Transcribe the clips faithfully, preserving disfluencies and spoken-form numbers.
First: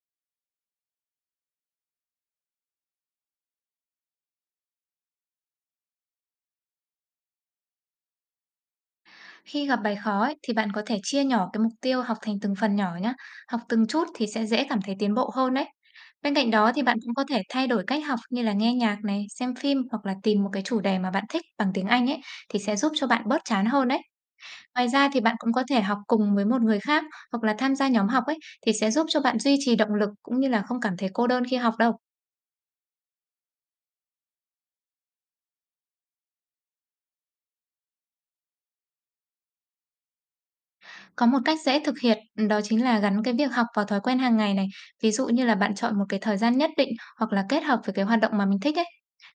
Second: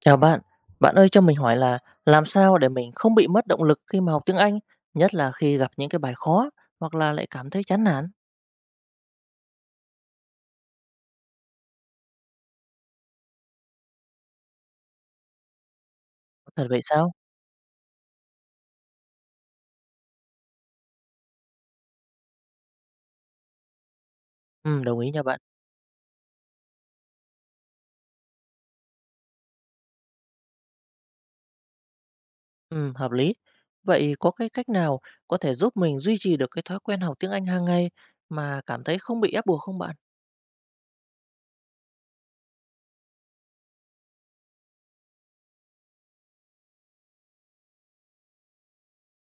Chào bạn, bạn ơi cho mình hỏi là làm sao để mình không bị mất động lực khi mà học tiếng Anh, nhất là khi gặp những cái bài khó hoặc là lại cảm thấy chán nản? Khi gặp bài khó ấy, thì bạn có thể chia nhỏ cái mục tiêu học thành từng phần nhỏ nhé. Học từng chút thì sẽ dễ cảm thấy tiến bộ hơn đấy. Bên cạnh Thật đó vậy thì bạn sao? cũng có thể thay đổi cách học như là nghe nhạc này, xem phim hoặc là tìm một cái chủ đề mà bạn thích bằng tiếng Anh ấy thì sẽ giúp cho bạn bớt chán hơn đấy. Ừ, Ngoài đồng ra ý thì nha bạn bạn. cũng có thể học cùng với một người khác hoặc là tham gia nhóm học ấy thì sẽ giúp cho bạn duy trì động lực cũng như là không cảm thấy cô đơn khi học đâu. Ừ, hợp lý. Vậy có cái cách nào có thể giúp mình duy trì được cái thói quen học tiếng Anh hàng ngày mà cảm thấy không bị ép buộc không bạn? Có một cách dễ thực hiện, ừ, đó chính là gắn cái việc học vào thói quen hàng ngày này. Ví dụ như là bạn chọn một cái thời gian nhất định hoặc là kết hợp với cái hoạt động mà mình thích ấy.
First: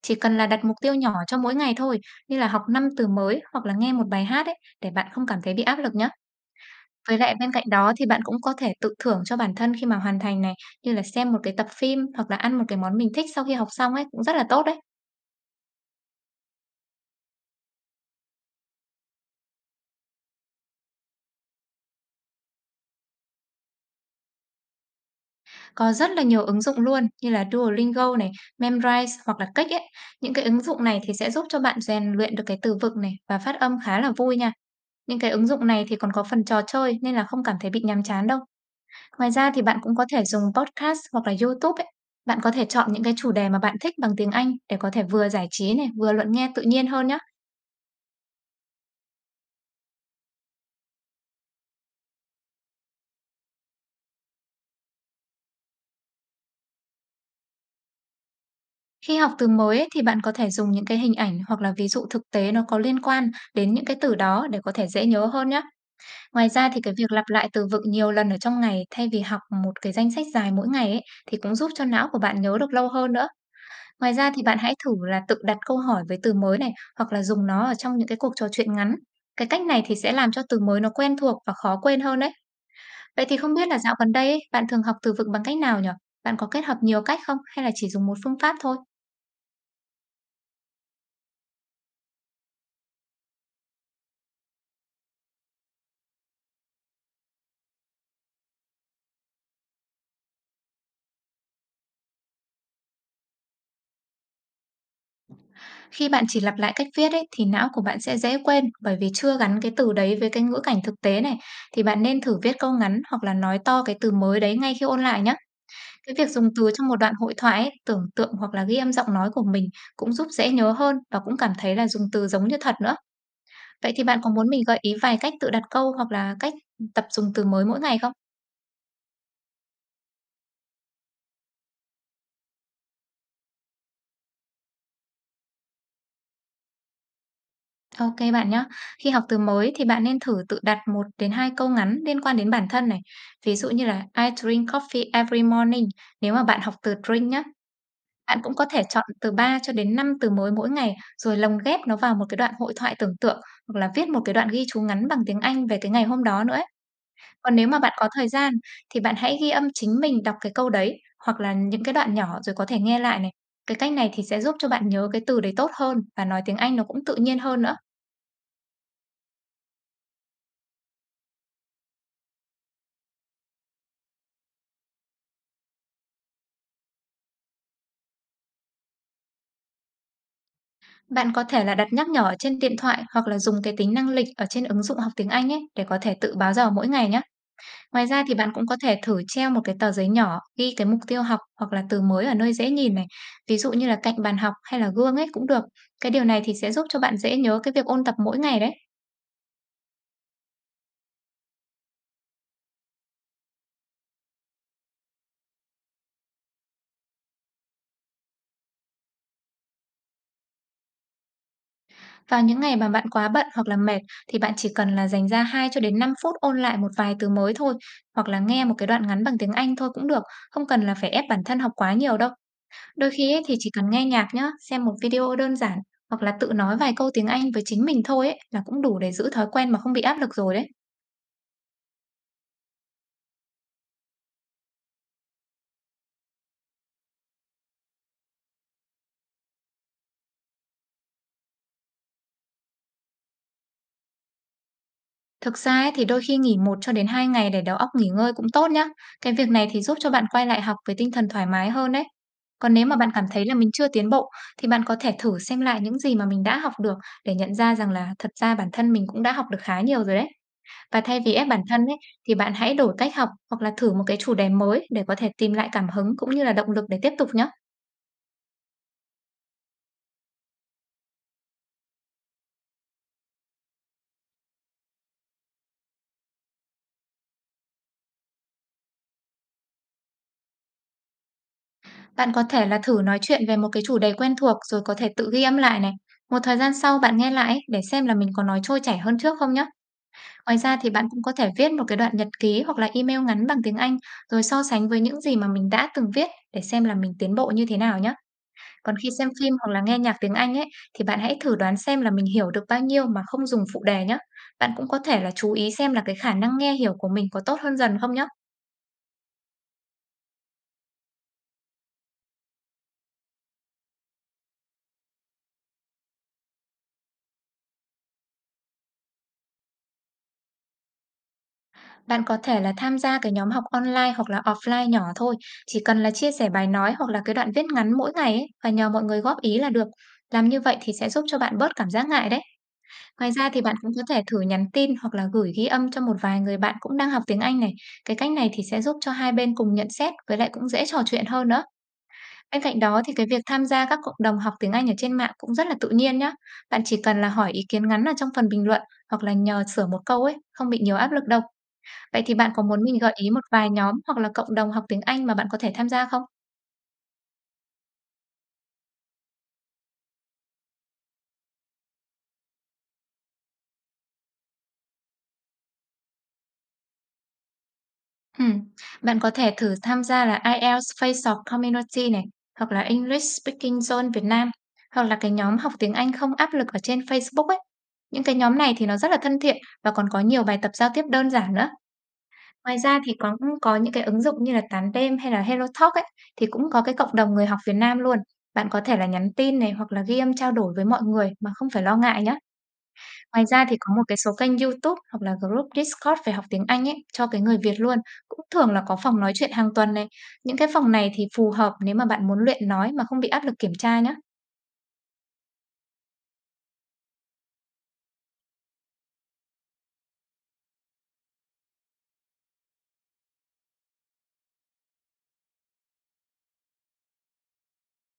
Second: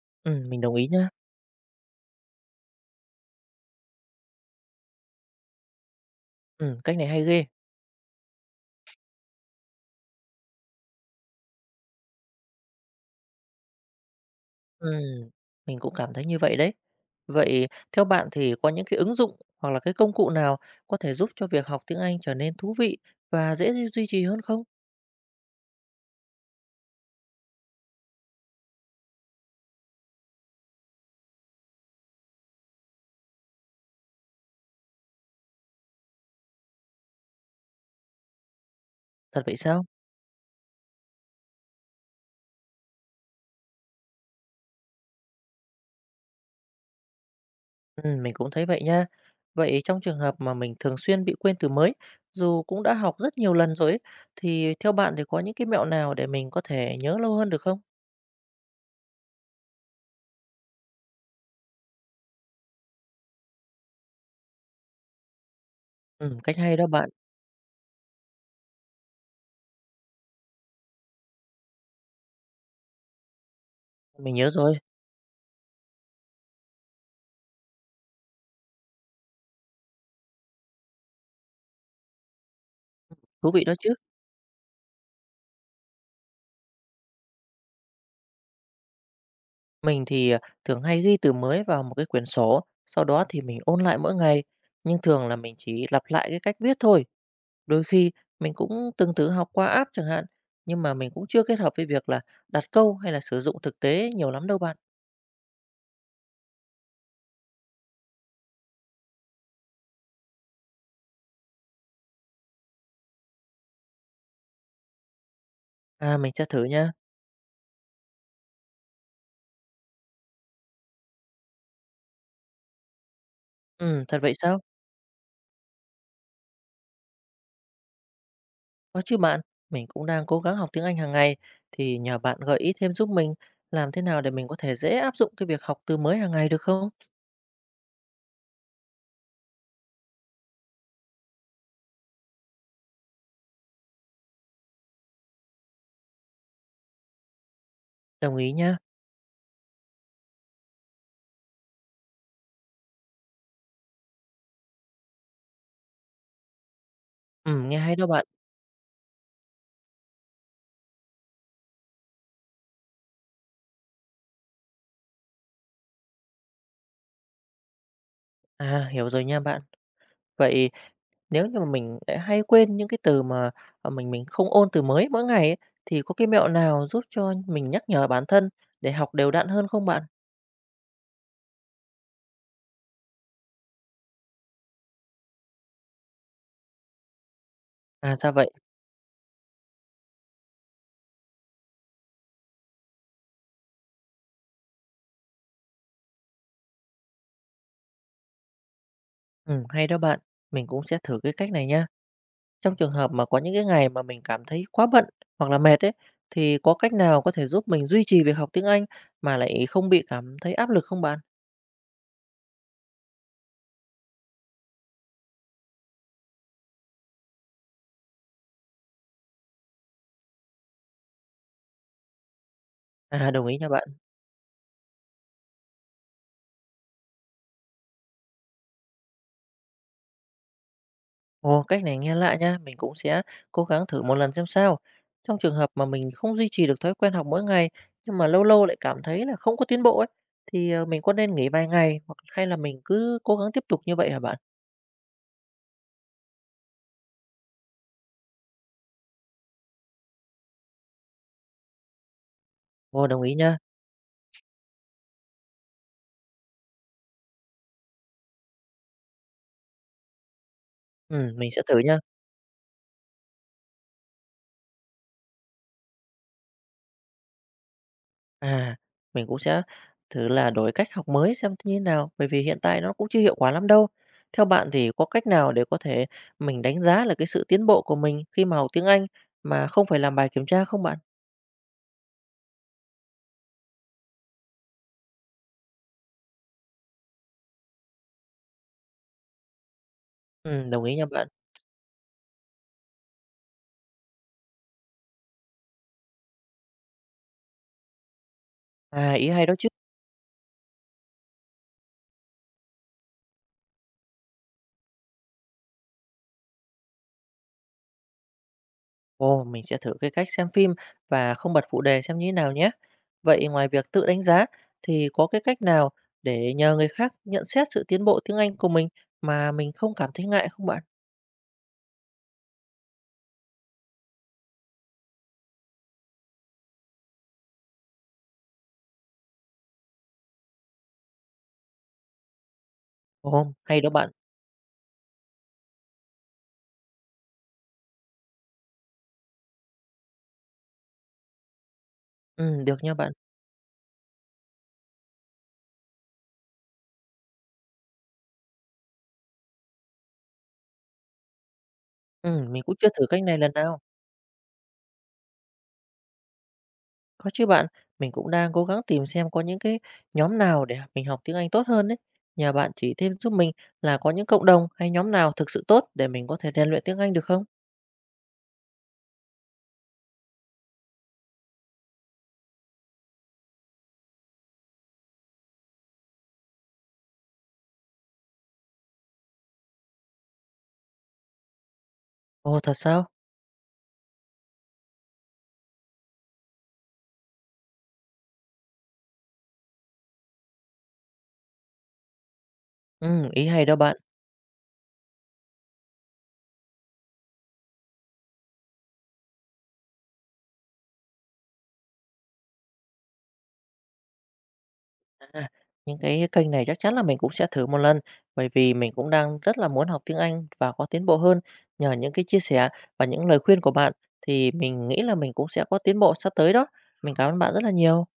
Chỉ cần Ừ, là mình đặt đồng mục ý tiêu nha. nhỏ cho mỗi ngày thôi, như là học năm từ mới hoặc là nghe một bài hát ấy, để bạn không cảm thấy bị áp lực nhé. Ừ, cách này Với hay lại ghê. bên cạnh đó thì bạn cũng có thể tự thưởng cho bản thân khi mà hoàn thành này, như là xem một cái tập phim hoặc là ăn một cái món mình thích sau khi học xong ấy, cũng rất là tốt đấy. Ừ, mình cũng cảm thấy như vậy đấy. Vậy theo bạn thì có những cái ứng dụng hoặc là cái công cụ nào có thể giúp cho việc học tiếng Anh trở nên thú vị và dễ duy trì hơn không? Có rất là nhiều ứng dụng luôn như là Duolingo này, Memrise hoặc là Cách ấy. Những cái ứng dụng này thì sẽ giúp cho bạn rèn luyện được cái từ vựng này và phát âm khá là vui nha. Những cái ứng dụng này thì còn có phần trò chơi nên là không cảm thấy bị nhàm chán đâu. Ngoài Thật ra vậy thì bạn sao? cũng có thể dùng podcast hoặc là YouTube ấy. Bạn có thể chọn những cái chủ đề mà bạn thích bằng tiếng Anh để có thể vừa giải trí này, vừa luận nghe tự nhiên hơn nhé. Ừm, mình cũng thấy vậy nha. Vậy trong trường hợp mà mình thường xuyên bị quên từ mới, dù cũng đã học rất nhiều lần rồi ấy, thì theo bạn thì có những cái mẹo nào để mình có thể nhớ lâu hơn được không? Khi học từ mới ấy, thì bạn có thể dùng những cái hình ảnh hoặc là ví dụ thực tế nó có liên quan đến những cái từ đó để có thể dễ nhớ hơn nhé. Ừm, Ngoài cách ra hay thì đó cái bạn, việc lặp lại từ vựng nhiều lần ở trong ngày thay vì học một cái danh sách dài mỗi ngày ấy, thì cũng giúp cho não của bạn nhớ được lâu hơn nữa. Ngoài ra mình thì nhớ bạn hãy rồi, thử là tự đặt câu hỏi với từ mới này hoặc là dùng nó ở trong những cái cuộc trò chuyện ngắn. Cái cách này thì sẽ làm cho từ mới nó quen thuộc và khó quên hơn đấy. Vậy thì thú không vị biết đó là chứ. dạo gần đây ấy, bạn thường học từ vựng bằng cách nào nhỉ? Bạn có kết hợp nhiều cách không hay là chỉ dùng một phương pháp thôi? Mình thì à, thường hay ghi từ mới vào một cái quyển sổ, sau đó thì mình ôn lại mỗi ngày. Nhưng thường là mình chỉ lặp lại cái cách viết thôi. Đôi khi mình cũng từng thử học qua app chẳng hạn, nhưng mà mình cũng chưa kết hợp với việc là đặt câu hay là sử dụng thực tế nhiều lắm đâu bạn. Khi bạn chỉ lặp lại cách viết ấy, thì não của bạn sẽ dễ quên bởi vì chưa gắn cái từ đấy với cái ngữ cảnh thực tế này. Thì bạn nên thử viết câu ngắn hoặc là nói to cái từ mới đấy ngay khi ôn lại nhé. Cái À, việc mình sẽ dùng thử từ trong nha. một đoạn hội thoại ấy, tưởng tượng hoặc là ghi âm giọng nói của mình cũng giúp dễ nhớ hơn và cũng cảm thấy là dùng từ giống như thật nữa. Vậy Ừm, thì thật bạn có vậy muốn sao? mình gợi ý vài cách tự đặt câu hoặc là cách tập dùng từ mới mỗi ngày không? Có chứ bạn, mình cũng đang cố gắng học tiếng Anh hàng ngày, thì nhờ bạn gợi ý thêm giúp mình làm thế nào để mình có thể dễ áp dụng cái việc học từ mới hàng ngày được không? Ok bạn nhé. Khi học từ mới thì bạn nên thử tự đặt một đến hai câu ngắn liên quan đến bản thân này. Ví dụ như là I drink coffee every morning nếu mà bạn học từ drink nhé. Đồng Bạn ý cũng có nha. thể chọn từ ba cho đến năm từ mới mỗi ngày rồi lồng ghép nó vào một cái đoạn hội thoại tưởng tượng hoặc là viết một cái đoạn ghi chú ngắn bằng tiếng Anh về cái ngày hôm đó nữa ấy. Còn nếu Ừm, nghe mà bạn hay đó có bạn. thời gian thì bạn hãy ghi âm chính mình đọc cái câu đấy hoặc là những cái đoạn nhỏ rồi có thể nghe lại này. Cái cách này thì sẽ giúp cho bạn nhớ cái từ đấy tốt hơn và nói tiếng Anh nó cũng tự nhiên hơn nữa. À, hiểu rồi nha bạn. Vậy nếu như mà mình lại hay quên những cái từ mà ờ, mình mình không ôn từ mới mỗi ngày ấy, thì có cái mẹo nào giúp cho mình nhắc nhở bản thân để học đều đặn hơn không bạn? Bạn có thể là đặt nhắc nhở ở trên điện thoại hoặc là dùng cái tính năng lịch ở trên ứng dụng học tiếng Anh ấy để có thể tự báo giờ mỗi ngày nhé. Ngoài À, ra sao thì vậy. bạn cũng có thể thử treo một cái tờ giấy nhỏ ghi cái mục tiêu học hoặc là từ mới ở nơi dễ nhìn này. Ví dụ như là cạnh bàn học hay là gương ấy cũng được. Cái điều này thì sẽ giúp cho bạn dễ nhớ cái việc ôn tập mỗi ngày đấy. Ừm, hay đó bạn. Mình cũng sẽ thử cái cách này nha. Trong trường hợp mà có những cái ngày mà mình cảm thấy quá bận hoặc là mệt ấy, thì có cách nào có thể giúp mình duy trì việc học tiếng Anh mà lại không bị cảm thấy áp lực không bạn? Vào những ngày mà bạn quá bận hoặc là mệt thì bạn chỉ cần là dành ra hai cho đến năm phút ôn lại một vài từ mới thôi hoặc là nghe một cái đoạn ngắn bằng tiếng Anh thôi cũng được, không cần là phải ép bản thân học quá nhiều đâu. Đôi À, khi ấy đồng thì ý nha chỉ bạn. cần nghe nhạc nhá, xem một video đơn giản hoặc là tự nói vài câu tiếng Anh với chính mình thôi ấy là cũng đủ để giữ thói quen mà không bị áp lực rồi đấy. Ồ, cách này nghe lạ nha, mình cũng sẽ cố gắng thử một lần xem sao. Trong trường hợp mà mình không duy trì được thói quen học mỗi ngày, nhưng mà lâu lâu lại cảm thấy là không có tiến bộ ấy, thì ờ, mình có nên nghỉ vài ngày hoặc hay là mình cứ cố gắng tiếp tục như vậy hả bạn? Thực ra ấy thì đôi khi nghỉ một cho đến hai ngày để đầu óc nghỉ ngơi cũng tốt nhá. Cái việc này thì giúp cho bạn quay lại học với tinh thần thoải mái hơn đấy. Còn nếu mà Ồ, bạn đồng cảm ý thấy là nha. mình chưa tiến bộ thì bạn có thể thử xem lại những gì mà mình đã học được để nhận ra rằng là thật ra bản thân mình cũng đã học được khá nhiều rồi đấy. Và Ừ, thay vì ép mình bản sẽ thử thân ấy nha. thì bạn hãy đổi cách học hoặc là thử một cái chủ đề mới để có thể tìm lại cảm hứng cũng như là động lực để tiếp tục nhá. À, mình cũng sẽ thử là đổi cách học mới xem như thế nào, bởi vì hiện tại nó cũng chưa hiệu quả lắm đâu. Theo bạn thì có cách nào để có thể mình đánh giá là cái sự tiến bộ của mình khi mà học tiếng Anh mà không phải làm bài kiểm tra không bạn? Bạn có thể là thử nói chuyện về một cái chủ đề quen thuộc rồi có thể tự ghi âm lại này. Một thời gian sau bạn nghe lại để xem là mình có nói trôi chảy hơn trước không nhé. Ngoài Ừ, ra đồng thì ý nha bạn cũng bạn. có thể viết một cái đoạn nhật ký hoặc là email ngắn bằng tiếng Anh rồi so sánh với những gì mà mình đã từng viết để xem là mình tiến bộ như thế nào nhé. Còn khi À, ý xem hay đó phim chứ. hoặc là nghe nhạc tiếng Anh ấy thì bạn hãy thử đoán xem là mình hiểu được bao nhiêu mà không dùng phụ đề nhé. Bạn cũng có thể là chú ý xem là cái khả năng nghe hiểu của mình có tốt hơn dần không nhé. Ồ, mình sẽ thử cái cách xem phim và không bật phụ đề xem như thế nào nhé. Vậy ngoài việc tự đánh giá thì có cái cách nào để nhờ người khác nhận xét sự tiến bộ tiếng Anh của mình mà mình không cảm thấy ngại không bạn? Bạn có thể là tham gia cái nhóm học online hoặc là offline nhỏ thôi, chỉ cần là chia sẻ bài nói hoặc là cái đoạn viết ngắn mỗi ngày ấy và nhờ mọi người góp ý là được. Làm như vậy thì sẽ giúp cho bạn bớt cảm giác ngại đấy. Ngoài ra Ồ, thì bạn hay đó cũng có bạn. thể thử nhắn tin hoặc là gửi ghi âm cho một vài người bạn cũng đang học tiếng Anh này. Cái cách này thì sẽ giúp cho hai bên cùng nhận xét với lại cũng dễ trò chuyện hơn nữa. Bên Ừ, được cạnh nha đó bạn. thì cái việc tham gia các cộng đồng học tiếng Anh ở trên mạng cũng rất là tự nhiên nhá. Bạn chỉ cần là hỏi ý kiến ngắn ở trong phần bình luận hoặc là nhờ sửa một câu ấy, không bị nhiều áp lực đâu. Vậy thì bạn Ừm, có mình cũng muốn chưa mình thử gợi cách ý này một lần vài nào. nhóm hoặc là cộng đồng học tiếng Anh mà bạn có thể tham gia không? Có chứ bạn, mình cũng đang cố gắng tìm xem có những cái nhóm nào để mình học tiếng Anh tốt hơn đấy. Nhà bạn chỉ thêm giúp mình là có những cộng đồng hay nhóm nào thực sự tốt để mình có thể rèn luyện tiếng Anh được không? Ừm, bạn có thể thử tham gia là IELTS Face Off Community này, hoặc là English Speaking Zone Việt Nam, hoặc là cái nhóm học tiếng Anh không áp lực ở trên Facebook ấy. Những cái nhóm này thì nó rất là thân thiện và còn có nhiều bài tập giao tiếp đơn giản nữa. Ồ, thật Ngoài ra sao? thì có cũng có những cái ứng dụng như là Tán Đêm hay là Hello Talk ấy, thì cũng có cái cộng đồng người học Việt Nam luôn. Bạn có thể là nhắn tin này hoặc là ghi âm trao đổi với mọi người mà không phải lo ngại nhé. Ừm, Ngoài ý hay ra đó thì có bạn. một cái số kênh YouTube hoặc là group Discord về học tiếng Anh ấy, cho cái người Việt luôn, cũng thường là có phòng nói chuyện hàng tuần này. Những cái phòng này thì phù hợp nếu mà bạn muốn luyện nói mà không bị áp lực kiểm tra nhé À, những cái kênh này chắc chắn là mình cũng sẽ thử một lần, bởi vì mình cũng đang rất là muốn học tiếng Anh và có tiến bộ hơn. Nhờ những cái chia sẻ và những lời khuyên của bạn thì mình nghĩ là mình cũng sẽ có tiến bộ sắp tới đó. Mình cảm ơn bạn rất là nhiều.